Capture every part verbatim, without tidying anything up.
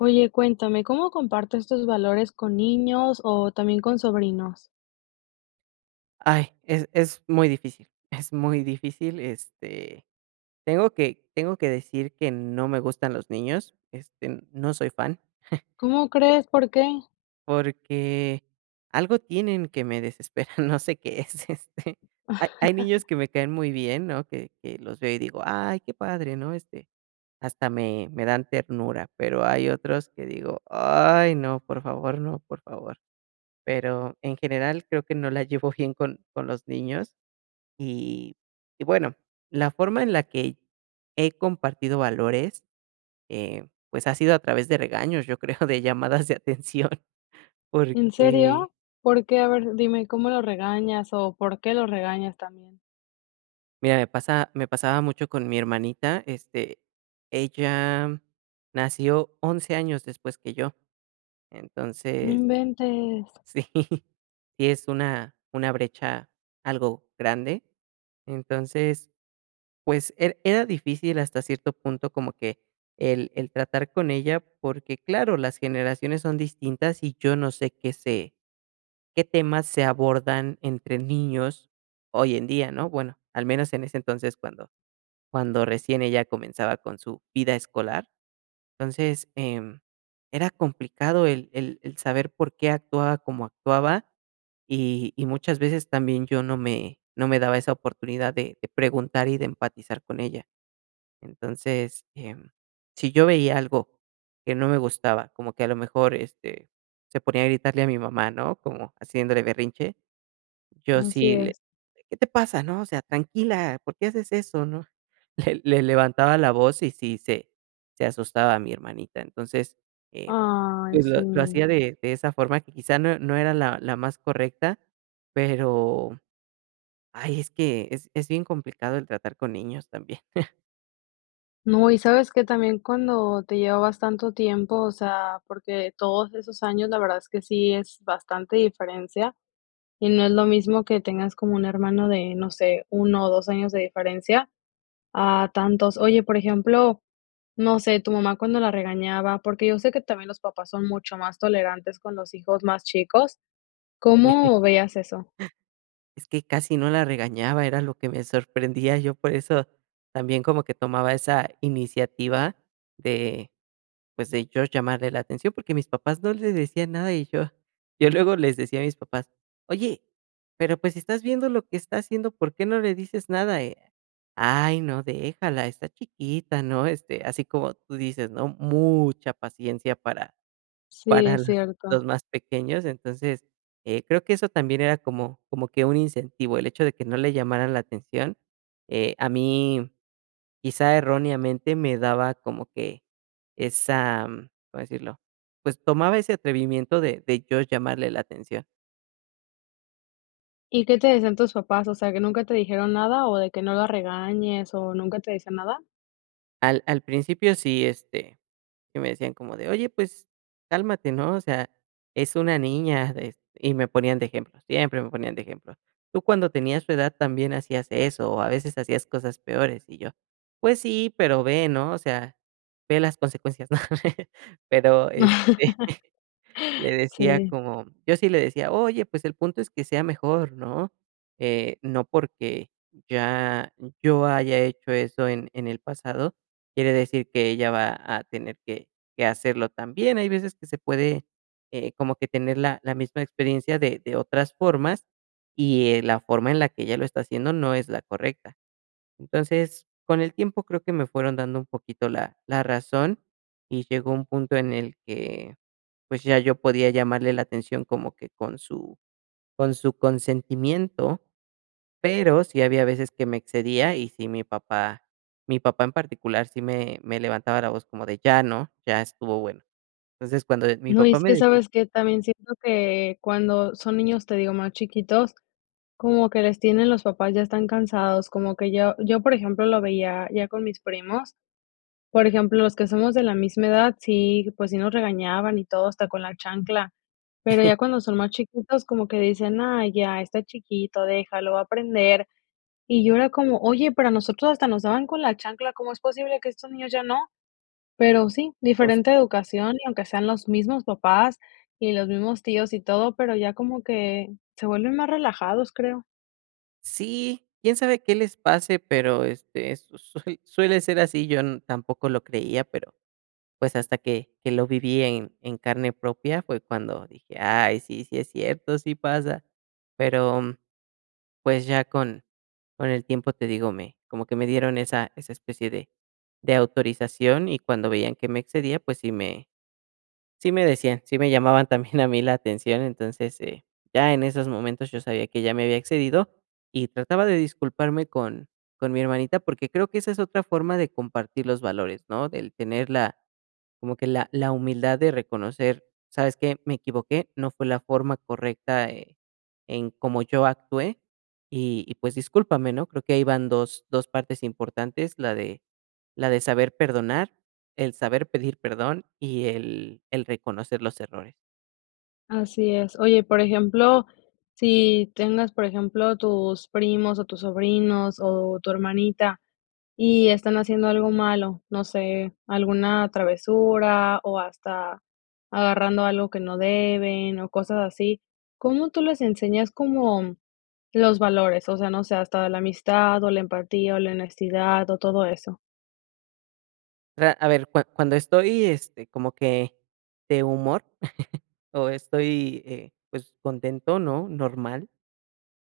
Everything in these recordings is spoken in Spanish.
Oye, cuéntame, ¿cómo comparto estos valores con niños, o también con sobrinos? Ay, es es muy difícil, es muy difícil, este, tengo que tengo que decir, que no me gustan los niños, este, no soy fan. ¿Cómo crees? ¿Por qué? Porque algo tienen que me desesperan, no sé qué es, este, hay hay niños que me caen muy bien, ¿no? Que que los veo, y digo: "Ay qué padre", ¿no? Este, hasta me me dan ternura, pero, hay otros que digo: "Ay, no, por favor, no, por favor", pero, en general, creo que no la llevo bien con con los niños, y y bueno, la forma en la que he compartido valores, eh, pues, ha sido a través de regaños, yo creo, de llamadas de atención, ¿En porque serio? ¿Por qué? A ver, dime, ¿cómo lo regañas, o por qué lo regañas también? mira, me pasa me pasaba mucho con mi hermanita, este, ella nació once, años, después que yo, No entonces inventes. sí, si es una una brecha algo grande, entonces, pues, era era difícil hasta cierto punto, como que el el tratar con ella, porque claro, las generaciones son distintas, y yo no sé, qué sé qué temas se abordan entre niños hoy en día, ¿no? Bueno, al menos en ese entonces, cuando cuando recién ella comenzaba con su vida escolar, entonces, em, era complicado el el el saber por qué, actuaba como actuaba, y y muchas veces, también, yo no me no me daba esa oportunidad de de preguntar y de empatizar con ella. Entonces, em, si yo veía algo que no me gustaba, como que a lo mejor, este, se ponía a gritarle a mi mamá, ¿no? Como haciéndole berrinche, yo Así sí le: es. "¿Qué te pasa? ¿No? O sea, tranquila, ¿por qué haces eso?". ¿No? Le le levantaba la voz, y sí, se se asustaba mi hermanita, entonces, eh, Ay, pues, lo sí. lo hacía de de esa forma, que quizá, no no era la la más correcta, pero, ay es que, es es bien complicado, el tratar con niños también. No, y ¿sabes qué?, también cuando te llevabas tanto tiempo, o sea, porque todos esos años, la verdad es que sí es bastante diferencia, y no es lo mismo que tengas como un hermano de, no sé, uno o dos años de diferencia a tantos. Oye, por ejemplo, no sé, tu mamá cuando la regañaba, porque yo sé que también los papás son mucho más tolerantes con los hijos más chicos, ¿cómo veías eso? Es que casi no la regañaba, era lo que me sorprendía. Yo por eso también como que tomaba esa iniciativa de, pues de yo llamarle la atención, porque mis papás no le decían nada y yo yo luego les decía a mis papás: "Oye, pero pues si estás viendo lo que está haciendo, ¿por qué no le dices nada?" "Ay, no, déjala, está chiquita", ¿no? Este, así como tú dices, ¿no? Mucha paciencia para Sí, para, es los los cierto. más pequeños. Entonces, eh, creo que eso también era como como que un incentivo, el hecho de que no le llamaran la atención. Eh, a mí, quizá erróneamente, me daba como que esa, ¿cómo decirlo? Pues, tomaba ese atrevimiento de de yo llamarle la atención. ¿Y qué te dicen tus papás? O sea, que, ¿nunca te dijeron nada, o, de que no la regañes, o, nunca te dicen nada? Al al principio sí, este, sí me decían como de: "Oye, pues, cálmate", ¿no? O sea, "es una niña", de y me ponían de ejemplo, siempre me ponían de ejemplo: "Tú cuando tenías su edad también hacías eso, o, a veces hacías cosas peores". Y yo: "Pues sí, pero ve, ¿no? O sea, ve las consecuencias", ¿no? Pero, este, le decía Sí. como yo sí le decía: "Oye, pues, el punto es que sea mejor", ¿no? Eh, no porque ya yo haya hecho eso en en el pasado, quiere decir que ella va a tener que que hacerlo también. Hay veces que se puede, eh, como que tener la la misma experiencia de de otras formas, y, eh, la forma en la que ella lo está haciendo no es la correcta. Entonces, con el tiempo, creo que me fueron dando un poquito la la razón, y llegó un punto en el que, pues, ya yo podía llamarle la atención como que con su con su consentimiento, pero sí había veces que me excedía y sí mi papá mi papá en particular, sí me me levantaba la voz como de: "Ya, ¿no? Ya estuvo bueno". Entonces, cuando mi No, papá es me que, decía ¿sabes qué? También siento que cuando son niños, te digo, más chiquitos, como que les tienen, los papás ya están cansados, como que yo yo, por ejemplo, lo veía ya con mis primos. Por ejemplo, los que somos de la misma edad, sí, pues sí, nos regañaban y todo, hasta con la chancla, pero ya cuando son más chiquitos como que dicen: "Ay, ya, está chiquito, déjalo va a aprender". Y yo era como: "Oye, pero a nosotros hasta nos daban con la chancla, ¿cómo es posible que a estos niños ya no?". Pero sí, [unintelligible] diferente educación, y aunque sean los mismos papás, y los mismos tíos, y todo, pero ya como que se vuelven más relajados, creo. Sí, quién sabe qué les pase, pero, este, su sue suele, ser así, yo tampoco lo creía, pero, pues, hasta que que lo viví en en carne propia, fue cuando dije: "Ay, sí sí es cierto, sí pasa". Pero, mm, pues, ya con con el tiempo, te digo, me como que me dieron esa esa especie de de autorización, y cuando veían que me excedía, pues, sí me sí me decían, sí me llamaban también a mí la atención, entonces, eh, ya en esos momentos yo sabía que ya me había excedido, y trataba de disculparme con con mi hermanita, porque, creo que esa es otra forma de compartir los valores, ¿no? Del tener la, como que la la humildad de reconocer, ¿sabes qué? Me equivoqué, no fue la forma correcta, eh, en cómo yo actué, y y pues, discúlpame, ¿no? Creo que ahí van dos-dos partes importantes, la de la de saber perdonar, el saber pedir perdón y el el reconocer los errores. Así es. Oye, por ejemplo, si tengas, por ejemplo, tus primos, o tus sobrinos o tu hermanita, y están haciendo algo malo, no sé, alguna travesura, o hasta agarrando algo que no deben o cosas así, ¿cómo tú les enseñas, como los valores? O sea, no sé, hasta la amistad, o la empatía, o la honestidad o todo eso. Mira, a ver cua cuando estoy, este, como que de humor o estoy, eh, pues, contento, ¿no?, normal,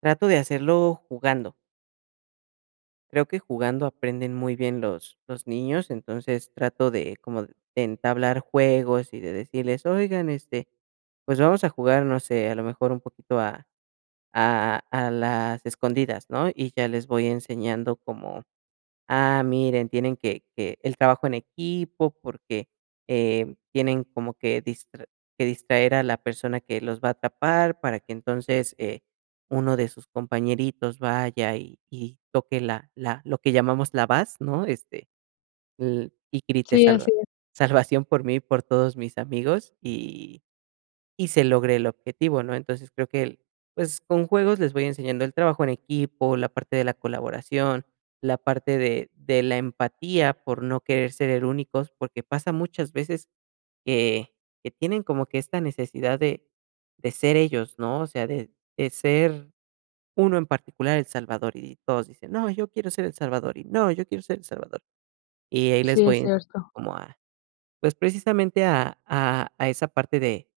trato de hacerlo jugando. Creo que jugando aprenden muy bien los los niños, entonces trato de como de entablar juegos y de decirles: "Oigan, este, pues vamos a jugar, no sé, a lo mejor un poquito a a a a las escondidas", ¿no?, y ya les voy enseñando como: "ah, miren, tienen que que el trabajo en equipo, porque, eh, tienen como que distra que distraer a la persona que los va a tapar para que entonces, eh, uno de sus compañeritos vaya y y toque la la lo que llamamos la bas",¿no?, este, "y grite Sí, así salva es. salvación por mí y por todos mis amigos, y y se logre el objetivo", ¿no? Entonces, creo que el, pues, con juegos les voy enseñando el trabajo en equipo, la parte de la colaboración, la parte de de la empatía por no querer ser e únicos, porque pasa muchas veces que que tienen como que esta necesidad de de ser ellos ¿no? o sea, de de ser uno en particular el salvador, y todos dicen: "No, yo quiero ser el salvador, y no, yo quiero ser el salvador". Y ahí Si, les voy es en cierto. como a pues, precisamente a a a esa parte de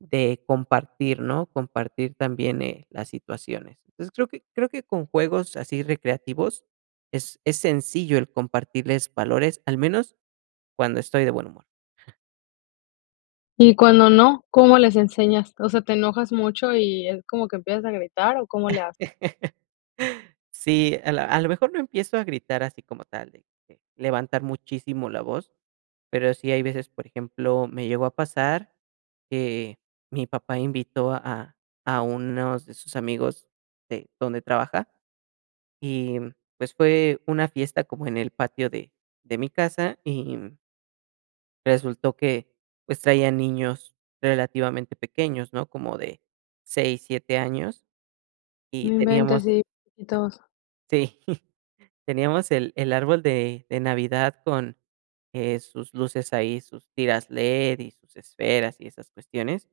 de compartir, ¿no?, compartir también, eh, las situaciones. Entonces, creo que creo que con juegos así recreativos es es sencillo el compartirles valores, al menos cuando estoy de buen humor. ¿Y cuando no, cómo les enseñas? O sea, ¿te enojas mucho, y es como que empiezas a gritar o cómo le haces? Sí, a la a lo mejor no empiezo a gritar así como tal, de que, levantar muchísimo la voz, pero sí hay veces, por ejemplo, me llegó a pasar que mi papá invitó a a unos de sus amigos de donde trabaja y, mm, pues, fue una fiesta como en el patio de de mi casa y, mm resultó que, pues, traian niños relativamente pequeños, ¿no? Como de seis, siete, años, No y teníamos, inventes, sí chiquitos. sí, teníamos el el árbol de de Navidad con, eh, sus luces ahí, sus tiras LED, y sus esferas y esas cuestiones,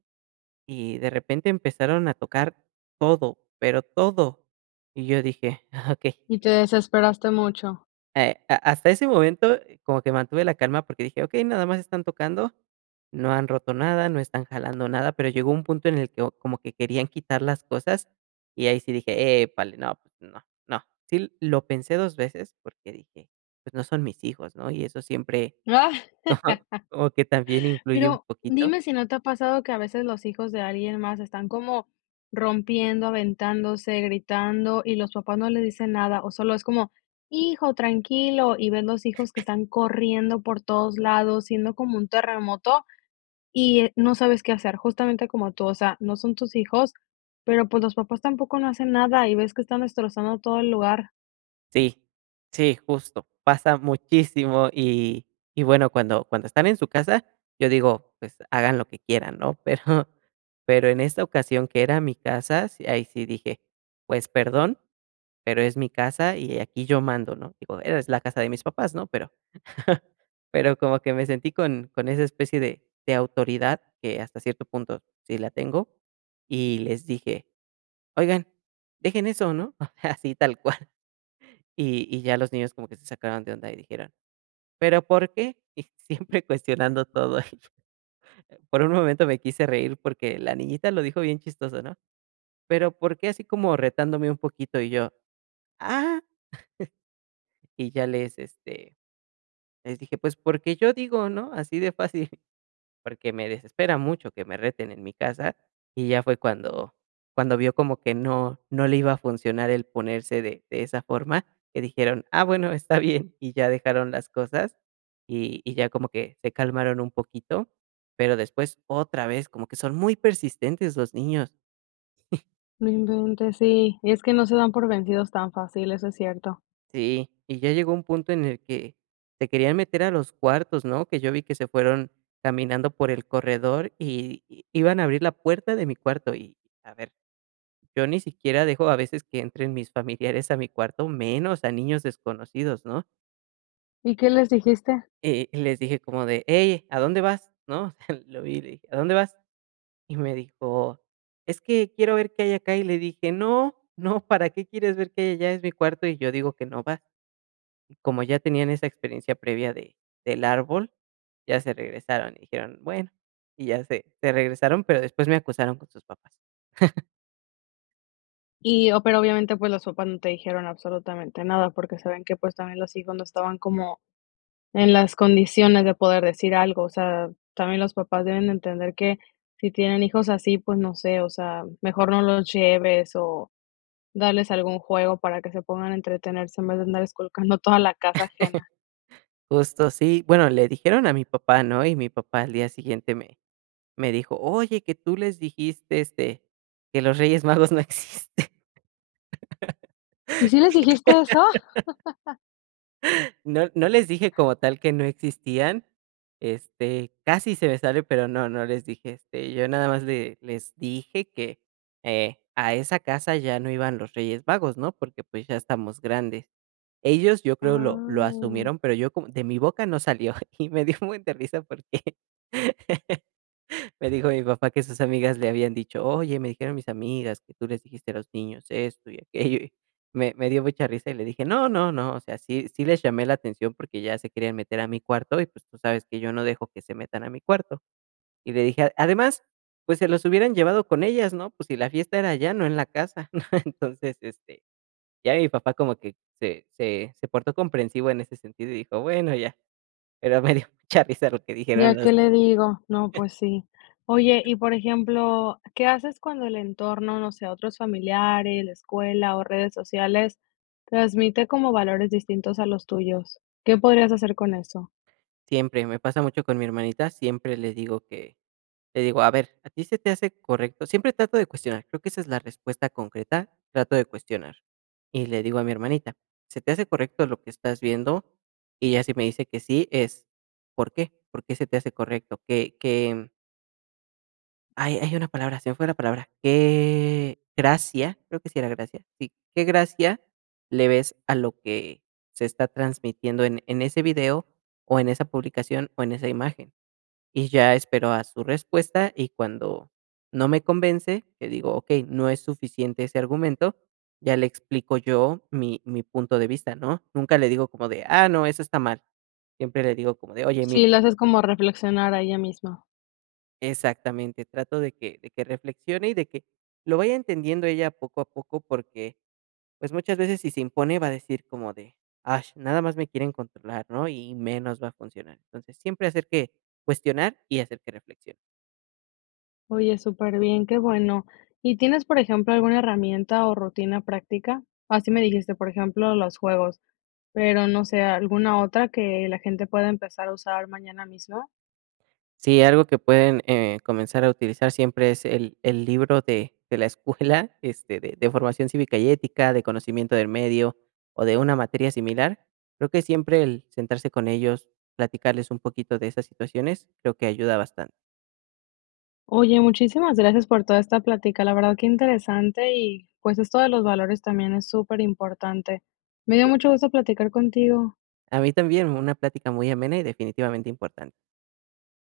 y de repente empezaron a tocar todo, pero todo, y yo dije: "Ah okey". Y te desesperaste mucho. Eh, ha hasta ese momento, como que mantuve la calma, porque dije: "Okey, nada más están tocando, no han roto nada, no están jalando nada", pero llegó un punto en el que como que querían quitar las cosas, y ahí sí dije: "Epale, no, no, no". Sí, lo pensé dos, veces, porque dije: "Pues, no son mis hijos", ¿no? Y eso siempre, no, como que también influye un Pero, poquito. dime si no te ha pasado, que a veces los hijos de alguien más, están como rompiendo, aventándose, gritando, y los papás no les dicen nada, o solo es como: "Hijo, tranquilo", y ves los hijos que están corriendo por todos lados, siendo como un terremoto, y eh, no sabes qué hacer, justamente como tú, o sea, no son tus hijos, pero, pues, los papás tampoco no hacen nada, y ves que están destrozando todo el lugar. Sí. Sí, justo, pasa muchísimo, y y bueno, cuando cuando están en su casa, yo digo, pues, hagan lo que quieran, ¿no? Pero pero en esta ocasión que era mi casa, sí, ahí sí dije, pues perdón, pero es mi casa y aquí yo mando, ¿no? Digo, era es la casa de mis papás, ¿no? Pero pero como que me sentí con con esa especie de de autoridad, que hasta cierto punto sí la tengo, y les dije: "Oigan, dejen eso, ¿no?". O sea, así tal cual, y y ya los niños como que se sacaron de onda y dijeron: "Pero, ¿por qué?". Y siempre cuestionando todo. Por un momento me quise reír porque la niñita lo dijo bien chistoso, ¿no? "Pero, ¿por qué?". Así como retándome un poquito. Y yo, ah y ya les, este, les dije: "Pues, porque yo digo, ¿no? Así de fácil", porque me desespera mucho que me reten en mi casa, y ya fue cuando cuando vio como que no no le iba a funcionar el ponerse de de esa forma, que dijeron: "Ah, bueno, está bien", y ya dejaron las cosas y y ya como que se calmaron un poquito, pero después otra vez, como que son muy persistentes los niños. No inventes, sí. Es que no se dan por vencidos tan fácil. Eso es cierto. Sí, y ya llegó a un punto en el que se querían meter a los cuartos, ¿no? Que yo vi que se fueron caminando por el corredor y y iban a abrir la puerta de mi cuarto y a ver, yo ni siquiera dejo a veces que entren mis familiares a mi cuarto, menos a niños desconocidos, ¿no? ¿Y qué les dijiste? Eh, les dije como de, hey, ¿a dónde vas? ¿No? Lo vi y le dije: "¿A dónde vas?". Y me dijo: "Es que quiero ver qué hay acá". Y le dije: "No, no, ¿para qué quieres ver que hay allá? Es mi cuarto y yo digo que no vas". Y como ya tenían esa experiencia previa de del árbol, ya se regresaron y dijeron: "Bueno", y ya se se regresaron, pero después me acusaron con sus papás. Y, o pero, obviamente, pues, los papás no te dijeron absolutamente nada, porque saben que, pues, también los hijos no estaban como en las condiciones de poder decir algo. O sea, también los papás deben de entender que si tienen hijos así, pues, no sé, o sea, mejor no los lleves o darles algún juego para que se pongan a entretenerse en vez de andar esculcando toda la casa ajena. Justo sí, bueno, le dijeron a mi papá, ¿no? Y mi papá al día siguiente me me dijo: "Oye, que tú les dijiste, este, que los Reyes Magos no existen". ¿Y sí les dijiste eso? No no les dije como tal que no existían, este, casi se me sale, pero no, no les dije. Este, yo nada más le les dije que, eh, a esa casa ya no iban los Reyes Magos, ¿no? Porque, pues, ya estamos grandes. Ellos, yo creo, lo lo Ah. asumieron, pero yo como de mi boca no salió, y me dio un buen de risa porque me dijo mi papá que sus amigas le habían dicho, oye, me dijeron mis amigas que tú les dijiste a los niños esto y aquello. Me me dio mucha risa y le dije: "No, no, no. O sea, sí sí les llamé la atención porque ya se querían meter a mi cuarto y, pues, tú sabes que yo no dejo que se metan a mi cuarto". Y le dije, "a además, pues, se los hubieran llevado con ellas, ¿no? Pues si la fiesta era allá, no en la casa". Entonces, este, ya mi papá como que se se se portó comprensivo en ese sentido y dijo: "Bueno, ya", pero me dio mucha risa lo que Ya. dijeron los ¿Qué le digo? No, pues sí. Oye, y por ejemplo, ¿qué haces cuando el entorno, no sé, otros familiares, la escuela o redes sociales transmite como valores distintos a los tuyos? ¿Qué podrías hacer con eso? Siempre, y me pasa mucho con mi hermanita. Siempre le digo que le digo: "A ver, ¿a ti se te hace correcto?". Siempre trato de cuestionar, creo que esa es la respuesta concreta, trato de cuestionar y le digo a mi hermanita: "¿Se te hace correcto lo que estás viendo?". Y ella, si me dice que sí, es, ¿por qué? ¿Por qué se te hace correcto? ¿Qué qué? Hay hay una palabra, se me fue la palabra, ¿qué gracia? Creo que sí era gracia, sí, ¿qué gracia le ves, a lo que se está transmitiendo en en ese video, o en esa publicación, o en esa imagen? Y ya espero a su respuesta, y cuando no me convence, le digo: "Okey, no es suficiente ese argumento", ya le explico yo mi mi punto de vista, ¿no? Nunca le digo como de: "Ah, no, eso está mal". Siempre le digo como de: "Oye, mir" Sí, la haces como reflexionar, ahí ya mismo. Exactamente, trato de que de que reflexione, y de que lo vaya entendiendo ella poco a poco porque, pues, muchas veces si se impone va a decir como de: "Ash, nada más me quieren controlar", ¿no? Y y menos va a funcionar. Entonces, siempre hacer que cuestionar, y hacer que reflexione. Oye, superbién, qué bueno, ¿y tienes, por ejemplo, alguna herramienta, o rutina práctica? Ah, sí me dijiste, por ejemplo, los juegos, pero, no sé, ¿alguna otra, que la gente pueda empezar a usar mañana mismo? Si, algo que pueden, eh, comenzar a utilizar siempre es el el libro de de la escuela, este, de de formación cívica y ética, de conocimiento del medio, o de una materia similar, creo que siempre el sentarse con ellos, platicarles un poquito de esas situaciones, creo que ayuda bastante. Oye, muchísimas gracias por toda esta plática, la verdad, qué interesante y, pues, esto de los valores, también es superimportante. Me dio Sí. mucho gusto platicar contigo. A mí también, una plática muy amena, y definitivamente importante.